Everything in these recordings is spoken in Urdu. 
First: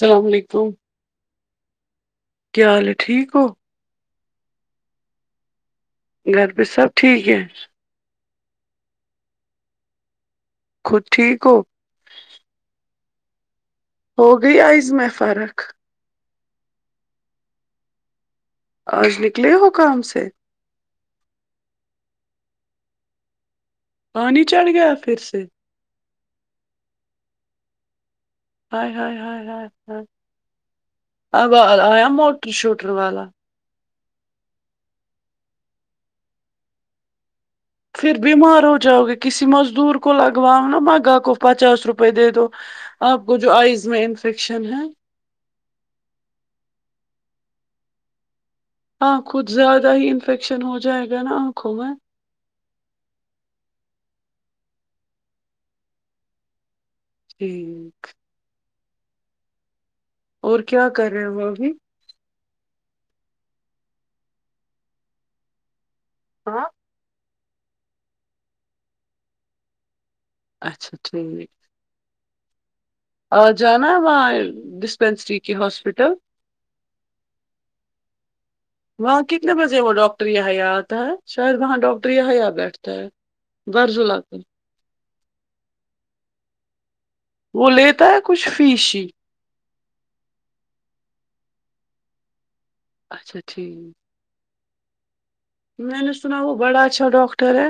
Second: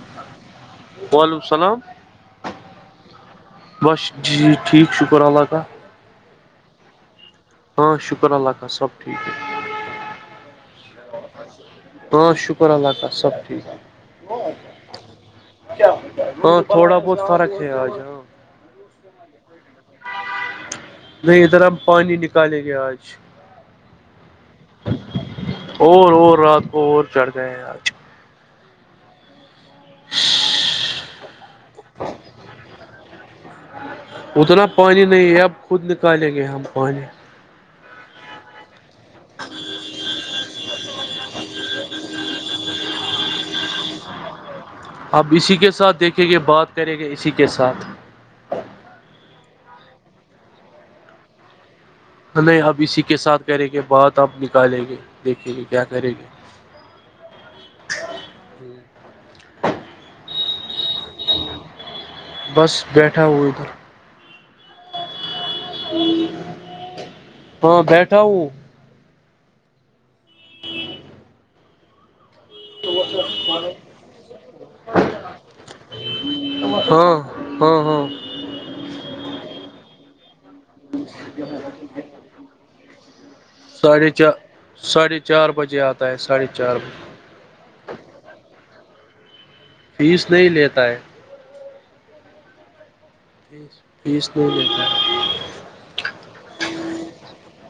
السلام علیکم وعلیکم السلام کیا حال ہے ٹھیک ہو بس جی ٹھیک شکر اللہ تالی گھر پچ سب ٹھیک کیا ہاں شکر اللہ خال سبٹھیک ہے خود ٹھیک ہو ہاں شکر اللہ تالی سب ٹھیک ہو گی آئز م میں فرق ہاں تھوڑا بہت فرق ہے آجاں آج نکلے ہو کام سے نہیں ادھر ہم پانی نکالیں گے آج پانی چڑھ گیا پھر سے اور اور رات کو اور چڑھ گئے ہیں آج ہ ہ ہ آ آیا موٹی شوٹر والا اتنا پانی نہیں ہے اب خود نکالیں گے ہم پانی پھر بیمار ہو جاؤ گے کسی مزدور کو لگواؤ نا مگا کو پچاس روپئے دے دو آپ کو جو آئز میں انفیکشن ہے اپ اسی کے ساتھ دیکھیں گے بات کریں گے اسی کے ساتھ آاںکھود زیادہ ہی انفیکشن ہو جائے گا نا آنکھوں میں نہیں اب اسی کے ساتھ کریں گے بات آپ نکالیں گے دیکھیں گے کیا کریں گے ٹھیک اور کیا کر رہے ہیں وہ ابھی بس بیٹھا ہ ادھر [unintelligible] ہاں ہاں بیٹھا ہوں اچھا ٹھیک آ جانا ہے وہاں ڈسپینسری کے ہاسپٹل ہاں ہاں ہاں وہاں کتنے بجے وہ ڈاکٹر یہاں یہ آتا ہے شاید وہاں ڈاکٹر یہیا بیٹھتا ہے ساڑھے برزولا چار کا ساڑھے چار بجے آتا ہے ساڑھے چار بجے وہ لیتا ہے کچھ فیش ہی فیس نہیں لیتا ہے اچھا فیس ٹھیک فیس نہیں لیتا ہے میں نے سنا وہ بڑا اچھا ڈاکٹر ہے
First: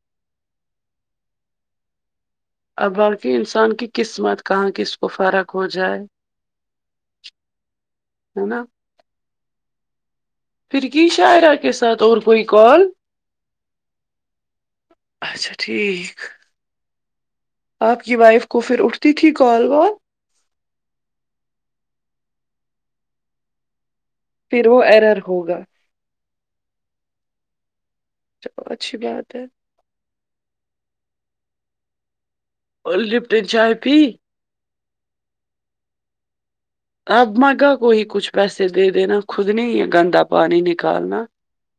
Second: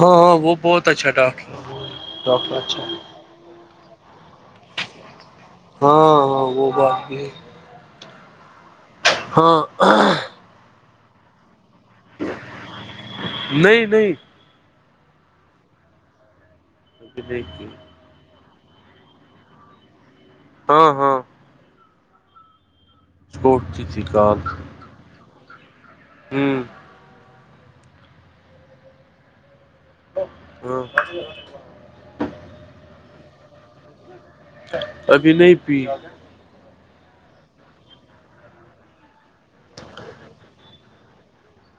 ہاں ہاں وہ بہت اچھا ڈاکٹرٹر کہ انسان کی قسمت کہاں کس کو فرق ہو جائے ہاں ہاں وہ بات بھی ہے ہے نا ہاں پھر کی شاعرہ کے ساتھ اور کوئی کال نہیں نہیں اچھا ٹھیک ایکیک دیکے [unintelligible] آپ کی وائف کو پھر اٹھتی تھی کال وال ہاں ہاں اس کووٹ کی تھی کال پھر وہ ایرر ہوگا ہوں اچھی بات ہے ہوں اور لفٹ این چاہ پی کبھی نہیں پی آب مگا کو کچھ پیسے دے دین خود نہیں گند پانی نکالنا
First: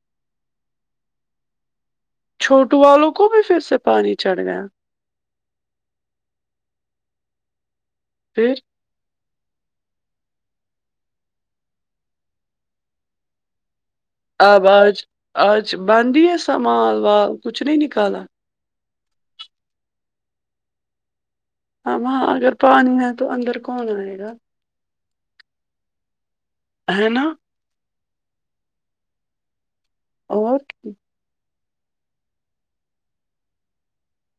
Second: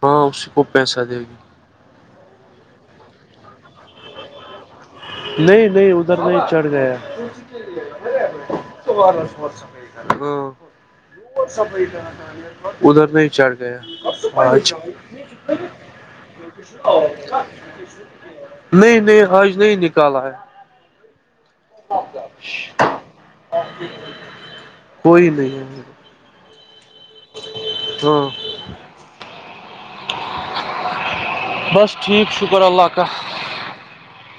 ہاں اسی کو پیسہ دے گی چھوٹو والوں کو بھی پھر سے پانی چڑھ گیا نہیں نہیں ادھر نہیں چڑھ گیا پی [unintelligible] ادھر نہیں چڑھ ج [unintelligible] آب آج آج بند ہی ہےا مال وال کچھ نہیں نکالا [unintelligible] نہیں نہیں حج نہیں نکالا ہے ہاں اگر پانی ہے تو اندر کون آئے گا کوئی نہیں ہے نا ہاں اور بس ٹھیک شکر اللہ کااں [unintelligible]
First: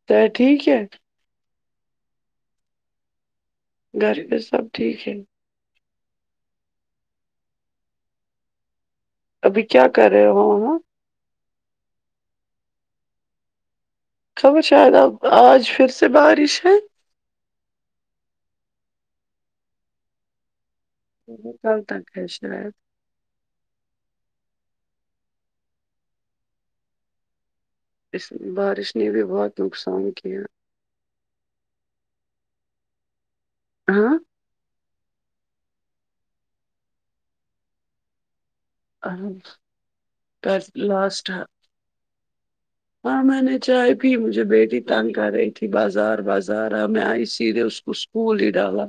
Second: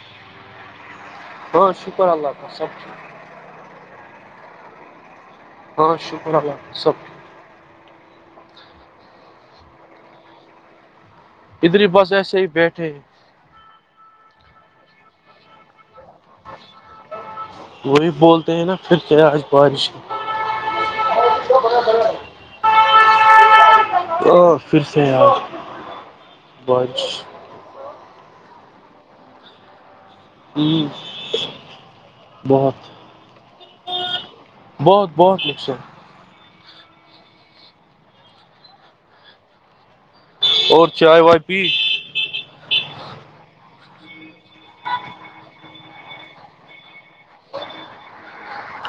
س ٹھیک ہے ہاں شکر اللہ خف سب گھر پہ سب ٹھیک ہے ہاں شکر اللہ سب ابھی کیا کر رہے ہو ہو ادھر ہی بس ایسے ہی بیٹھے خبر شاید اب آج پھر سے بارش ہے وہی بولتے ہیں نا پھر کیا آج بارش کل تک ہے شاید ا پھر سے یار بج اس بارش نے بھی بہت نقصان کیا ہیں بہت ہاں بہت بہت لکھتے ان اور چائے وائے پی ہاں میں نے چائے پی مجھے بیٹی تنگ کر رہی تھی بازار بازار میں آئی سیدھے اس کو اسکول ہی ڈالا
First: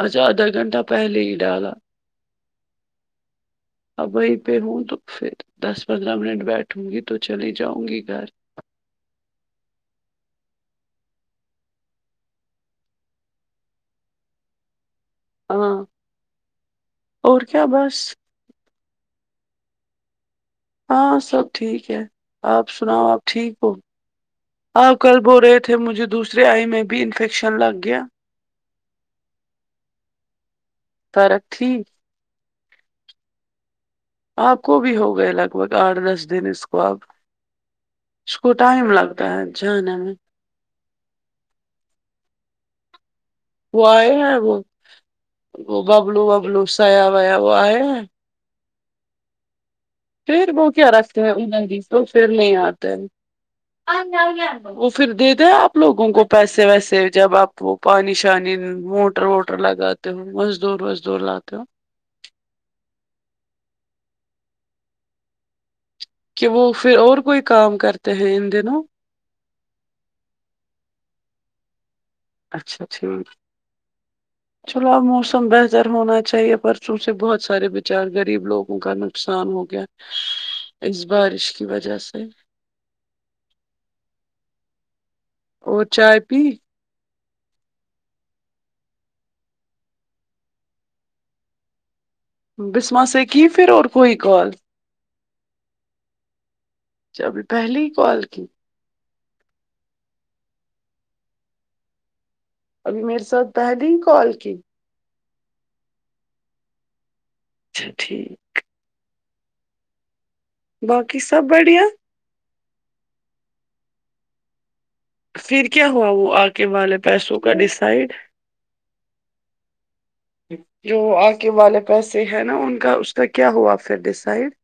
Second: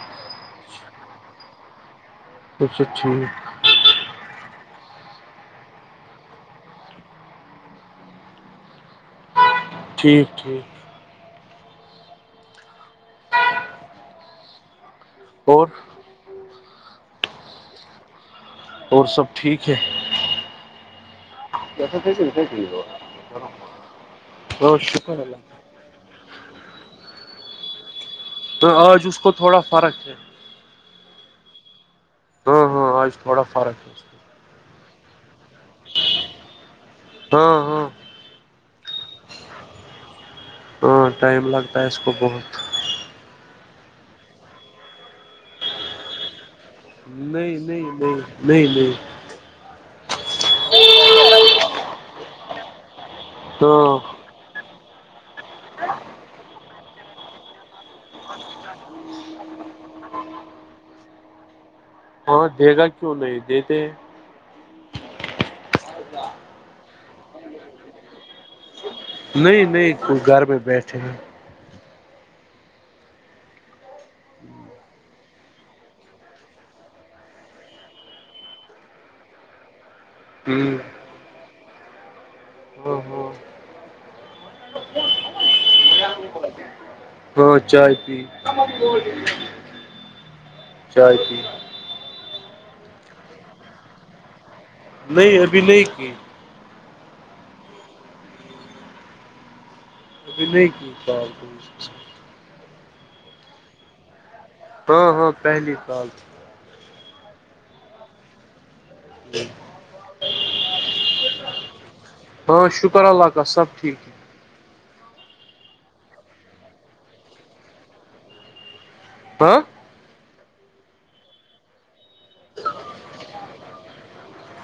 آج آدھا گھنٹہ پہلے ہی ڈالا اچ سا ٹھیک اب وہیں پہ ہوں تو پھر دس پندرہ منٹ بیٹھوں گی تو چلی جاؤں گی گھر ٹھیک ٹھیک اور ہاں اور کیا بس اور سب ٹھیک ہے ہاں سب ٹھیک ہے آپ سناؤ آپ ٹھیک ہو بہت آپ شکر کل اللہ بول رہے ے مجھے دوسر آئی میں بھی انفیکشن لگ گیا تو آج اس کو تھوڑا فرق ہے فرق تھی ہاں ہاں آج تھوڑا فرق آپ کو بھی ہو گئے لگ بھگ آٹھ دس دن اس کو آپ کو ہاں ہاں اس کو ٹائم لگتا ہے جانے میں ہاں ٹائم لگتا ہے اس کو بہت وہ آئے ہیں وہ وہ ببلو وبلو سیا ویا وہ نہیں آئے نہیں ہیں نہیں نہیں نہیں پھر وہ کیا رکھتے ہیں انلہن توھر نہیں آتا ہاں وہ پھر دے دیں آپ لوگوں کو پیسے ویسے جب آپ وہ پانی شانی موٹر ووٹر لگا تو مز دور وز دور لاتو ہاں دے گا کیوں نہیں دیتے کہ وہ پھر اور کوئی کام کرتے ہیں ان دنوں نہیں نہیں کوئی گھر میں بیٹھے ہیں اچھا اچھا [unintelligible] چلو اب موسم بہتر ہونا چاہیے پرسوں سے بہت سارے بچار غریب لوگوں کا نقصان ہو گیا [unintelligible] [unintelligible] اس بارش کی وجہ سے [unintelligible] [unintelligible] اور چائے پی ہاں چائے پی چائے پی بسما سےکی پھر اور کوئی کال نہیں ابھی نہیں کی ابھی پہلی ہی کال کی ابھی نہیں کی تھا ابھی میرے ساتھ پہلے ہی کال کی ہاں ہاں پہلی سال اچھا ٹھیک جی [inaudible] باقی سب بڑھیا ہاں شکر اللہ کا سب ٹھیکیک پھر کیا ہوا وہ آگ والے پیسوں کا ڈسائڈ ہ [unintelligible] جو آ کےے والے پیسے ہیں نا ان کا اس کا کیا ہوا پھر ڈسائڈ [unintelligible]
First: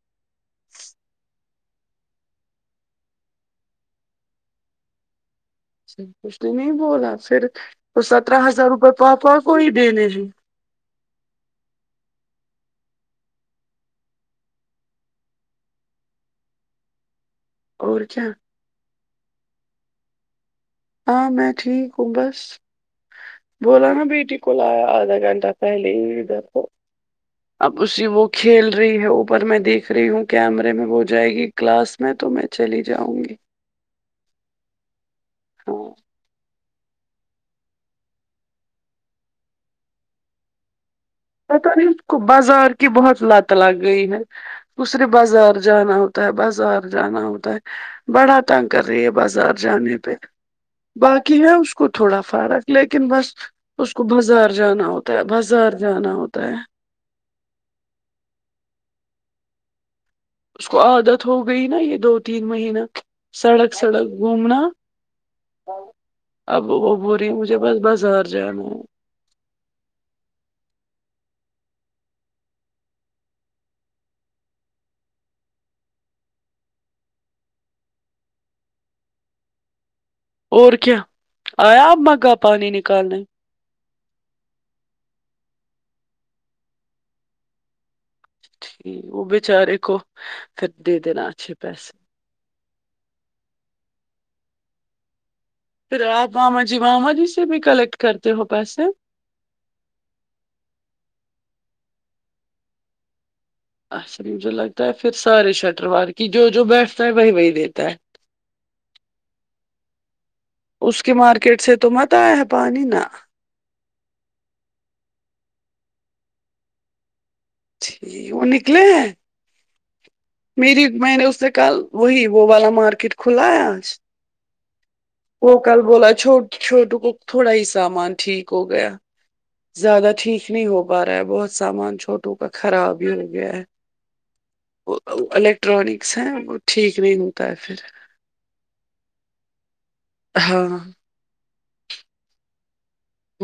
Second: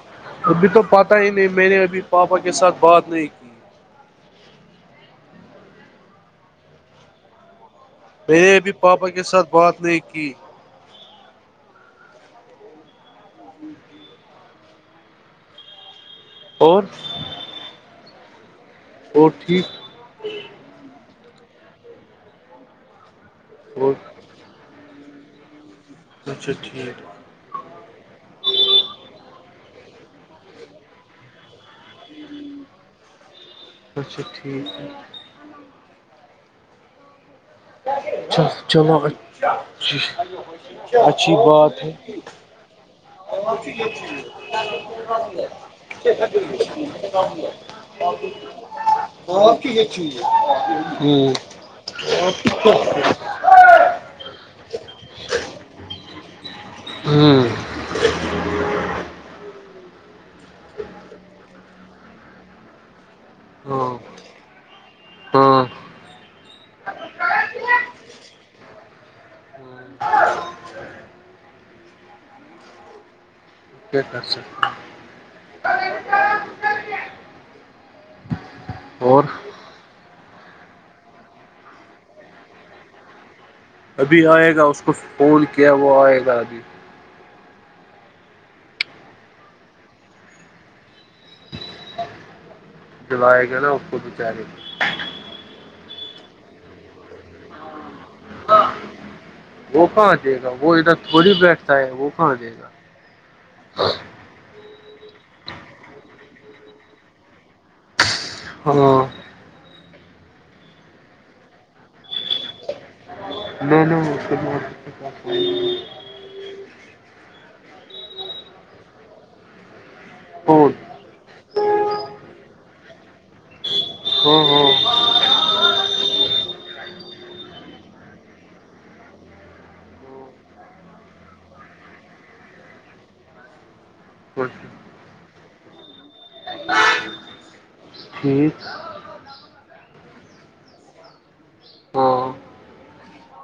ابھی تو پتہ ہی نہیں میں نے ابھی پاپا کے ساتھ بات نہیں کی کچھ تو نہیں بولا پھر وہ سترہ میں نے ہزار ابھی روپئے کے پاپا ساتھ کو ہی بات نہیں دنے جی کی اور اور کیا اور ٹھیک ہاں میں ٹھیک ہوں بس بولا اور نا بیٹی کول آیا آدھا گھنٹہ پ لے اچھا یہدپ ٹھیک [unintelligible] اب اسی وہ کھیل رہی ہے اوپر میں دیکھ رہی ہوں کیمرے میں وہ جائے گی کلاس میں تو میں چلی جاؤں گی اچھا ٹھیک ہے [unintelligible] ہاں [inaudible] چ چلو اچھ [unintelligible] بازار کیی بہت لت ہاں لگئی ہے کسر بازار جانا ہوتا ہے بازار جانا ہوتا ہے بڑا تنگ کر رہی ہے بازار جانے ہاں پہ باقی ہے اس کو تھوڑا فرق لیکن بس اس کو بازار جانا ہوتا ہے بازار جانا ہوتا ہے ہوں [unintelligible] اس کو عادت ہو گئی نا یہ دو تین مہین سڑک سڑک گھومنا ہاں اب وہ ب رہی مجھے بس بازار جانا ہے [unintelligible] ٹھیکا سے [unintelligible] اور اور کیا آیا اب مگا پانی نکالنے [unintelligible] ابھی آئے گا اس کو فون کیا وہ آئے گا ابھی وہ بچارے کو پھر دے دینا اچھے پیسے جلائے گا ا خو ب چارے گ [inaudible] پھر آپ ماما جی ماما جی سے بھی کلیکٹ کرتے ہو پیسے وہ کہاں دے گا وہ ادھر تھوڑی بیٹھتا ہے وہ کہاں دے گا آصریم جو لگتا ہے پھر سارے شٹروار کی جو جو بیٹھتا ہے وہی وہی دیتا ہے ہاں [inaudible] اس کے مارکیٹ سے تو مت آیا ہے پانی نا بات ٹھیک ہے وہ نکلے ہیں فون میری میں نے اس سے کل وہی وہ والا مارکیٹ کھلا ہے آج ہاں ہاں وہ کل بولا چھوٹ چھوٹو کو تھوڑا ہی سامان ٹھیک ہو گیا زیادہ ٹھیک نہیں ہو پا رہا ہے بہت سامان چھوٹوں کا خراب ہی ہو گیا ہے ہاں الیکٹرانکس ہیں وہ ٹھیک نہیں ہوتا ہے پھر ٹھیک ہاں ہاں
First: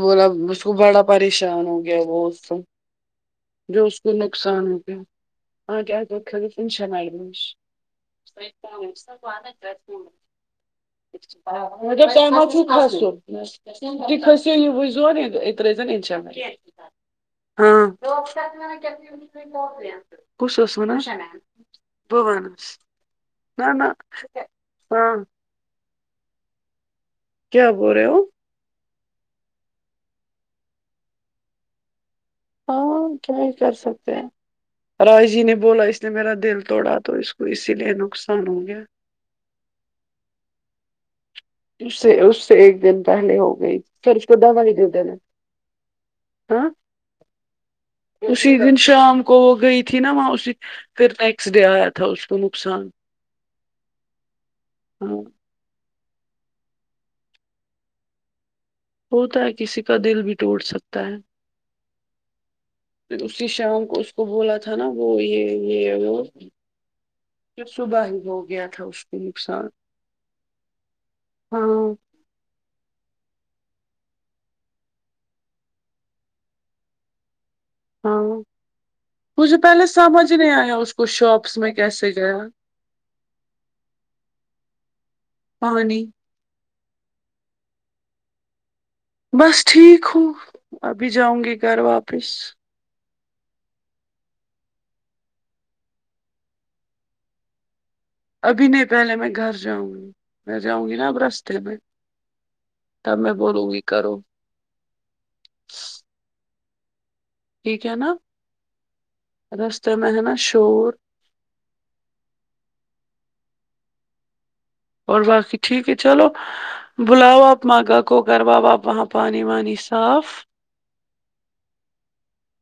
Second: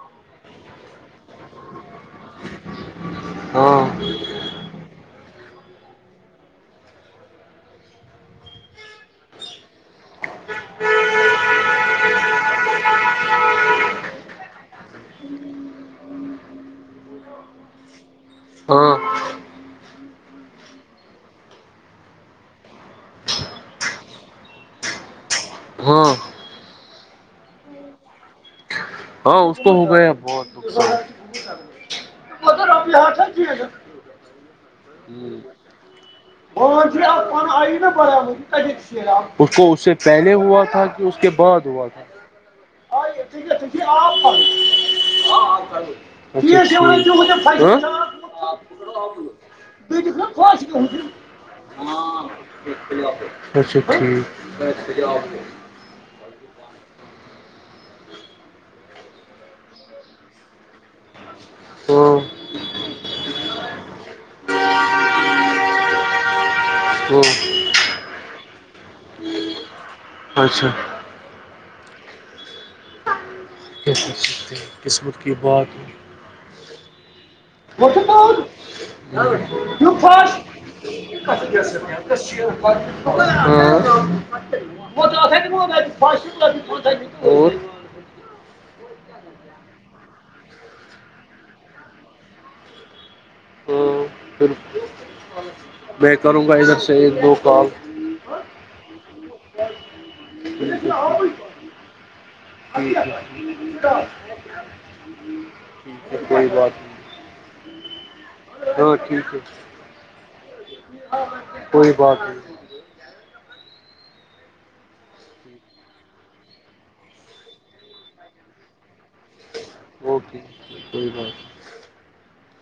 بولا اس کو بڑا پریشان ہو گیا بو تو ہاں جو اس کو نقصان ہو گیا آگ توشن آئی صحیح کہا میں سب ا رہے ہیں گھر پہ [unintelligible] کھسو ز ر انشاء ہاں اللہ ہاں [unintelligible] [unintelligible] بو بالا نہ نہ ہاں ہاں کیا بول رہے ہو ہاں اس کو ہو گیا بہت نقصان ہاں کیا ہی کر سکتے ہیں رائے جی نے بولا اس نے میرا دل توڑا تو اس کو اسی لیے نقصان ہو گیا فوپو اس سے پہلے ہوا تھا کہ اس کے بعد ہوا اس تھا سے اس سے ایک دن ائیے پہلے ٹھیک ہو ہے ٹھیک گئی ہے پھر اس اپ کو دوائی دے دینا ائیے ہاں اپ ہاں ائیے ہا اسی دن شام کو وہ گئی تھی نا وہاں اسی خواہش کے پھر ہوتے نیکسٹ ڈے آیا تھا اس کو نقصان اچھا ٹھیک ہاں ہوتا ہے کسی کا دل بھی ٹوٹ سکتا ہے ہاں [inaudible] اسی شام کو اس کو بولا تھا نا وہ یہ یہ بو ہو پھر صبح ہی ہو گیا تھا اس کو نقصان اچھا ہاں کیا کر سکتے ہیں قسمت کی بات ہاں [unintelligible] مجھے پہلے سمجھ نہیں آیا اس کو شاپس میں کیسے گیا [unintelligible] پانی [unintelligible] بس ٹھیک ہو ابھی جاؤں گی گھر واپس ہو پھر میں کروں گا ادھر سے ایک دو کال ابھی نہیں پہلے میں گھر جاؤں گی میں جاؤں گی نا اب تھا رستے میں ٹھیک تب میں بولوں گی ہے کرو پھر وہی بات ٹھیک ہے نا تو ٹھیک ہے پھر میں ہے نہ شور کوئی بات نہیں اور باقی ٹھیک ہے چلو بلاؤ آپ ماگا کو کر واؤ واپ وہاں پانی وانی صاف اوکے کوئی بات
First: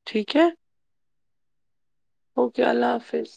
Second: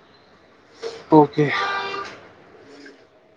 ٹھیک ہے اوکے اوکے اللہ حافظ